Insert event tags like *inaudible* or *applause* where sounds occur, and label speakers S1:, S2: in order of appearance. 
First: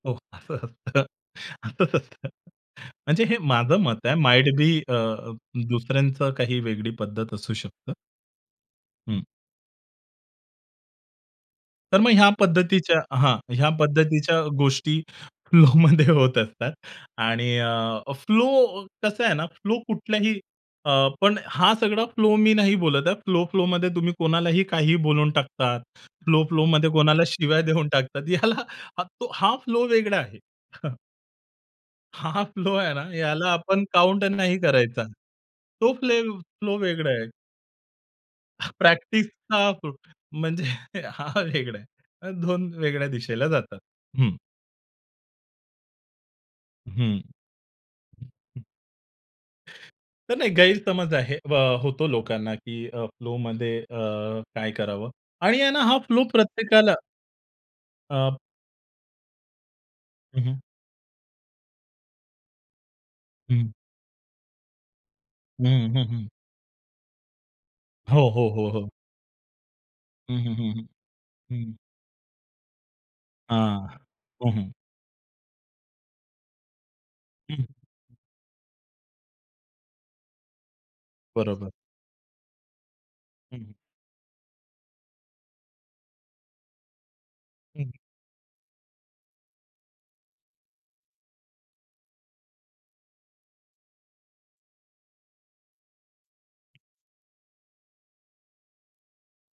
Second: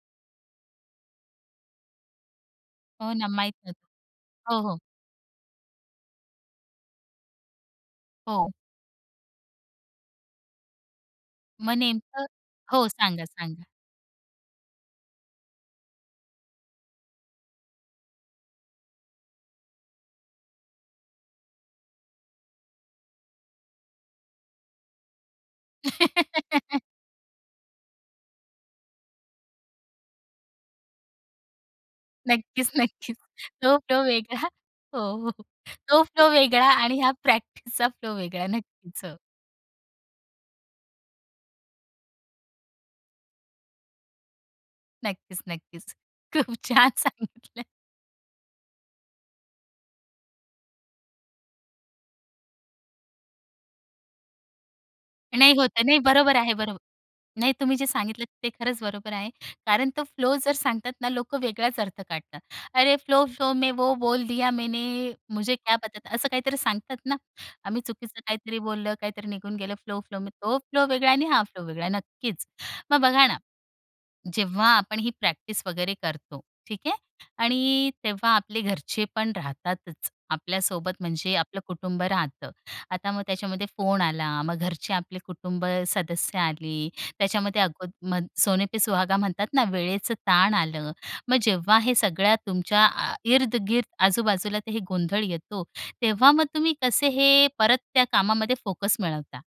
S1: हो, असं असतं. असंच असतं.
S2: हो
S1: म्हणजे
S2: ना,
S1: हे
S2: माहीत नाही.
S1: माझं मत आहे माईट
S2: हो,
S1: बी
S2: हो.
S1: अ, दुसऱ्यांच काही वेगळी पद्धत असू शकतं.
S2: हो.
S1: हं.
S2: मग
S1: तर मग
S2: नेमकं
S1: ह्या
S2: हो,
S1: पद्धतीच्या
S2: सांगा,
S1: हां,
S2: सांगा?
S1: ह्या पद्धतीच्या गोष्टी फ्लोमध्ये होत असतात. आणि अ, फ्लो कसं आहे ना, फ्लो कुठल्याही अ, पण हा सगळा फ्लो मी नाही बोलत आहे. फ्लो-फ्लोमध्ये तुम्ही कोणालाही काहीही बोलून टाकतात.
S2: *giggles*
S1: फ्लो-फ्लोमध्ये कोणाला शिव्या देऊन टाकतात. याला तो हा फ्लो वेगळा आहे. *chuckles* हा
S2: नक्कीच,
S1: फ्लो आहे ना,
S2: नक्कीच.
S1: याला
S2: तो
S1: आपण
S2: फ्लो
S1: काउंट
S2: वेगळा
S1: नाही
S2: हो,
S1: करायचा.
S2: हो.
S1: तो
S2: तो
S1: फ्ले
S2: फ्लो वेगळा
S1: फ्लो
S2: आणि
S1: वेगळा
S2: ह्या
S1: आहे.
S2: प्रॅक्टिसचा फ्लो वेगळा. नक्कीच हो.
S1: प्रॅक्टिसचा *unintelligible* म्हणजे हा वेगळा आहे. 2 वेगळ्या दिशेला जातात. हं.
S2: नक्कीच, नक्कीच. खूप छान
S1: हं.
S2: सांगितलंय.
S1: तर नाही गैरसमज आहे अ, होतो लोकांना की अ, फ्लोमध्ये अ, काय करावं
S2: नाही
S1: आणि आहे
S2: होत
S1: ना, हा
S2: नाही
S1: फ्लो
S2: बरोबर आहे, बरोबर.
S1: प्रत्येकाला
S2: नाही तुम्ही जे सांगितल
S1: अ
S2: ते खरंच बरोबर आहे. कारण तो फ्लो
S1: हं,
S2: जर
S1: हं.
S2: सांगतात ना, लोकं वेगळाच अर्थ काढतात. "अरे फ्लो-फ्लो में
S1: हं.
S2: वो बोल दिया मैने. मुझे
S1: हं,
S2: क्या पता
S1: हं,
S2: था?"
S1: हं.
S2: असं काहीतरी सांगतात ना, आम्ही चुकीचं
S1: हो, हो,
S2: काहीतरी
S1: हो, हो.
S2: बोललं काहीतरी निघून गेलं फ्लो-फ्लो
S1: हं, हं,
S2: तो
S1: हं,
S2: फ्लो
S1: हं,
S2: वेगळा आहे आणि हा फ्लो
S1: हं.
S2: वेगळा आहे नक्कीच. मग बघा ना,
S1: हां, हं,
S2: जेव्हा
S1: हं.
S2: आपण ही प्रॅक्टिस वगैरे करतो ठीक आहे
S1: हं.
S2: आणि तेव्हा आपले घरचे पण राहतातच आपल्या सोबत म्हणजे आपलं
S1: बरोबर.
S2: कुटुंब राहतं. आता मग
S1: हं,
S2: त्याच्यामध्ये
S1: हं.
S2: फोन आला, मग घरचे आपले कुटुंब सदस्य आले. त्याच्यामध्ये
S1: हं, हं.
S2: अ, सोने पे सुहागा म्हणतात ना, वेळेचं ताण आलं. मग जेव्हा हे सगळ्या तुमच्या अ, इर्द गिर्द आजूबाजूला तर हे गोंधळ येतो तेव्हा मग तुम्ही कसे हे परत त्या कामामध्ये फोकस मिळवता?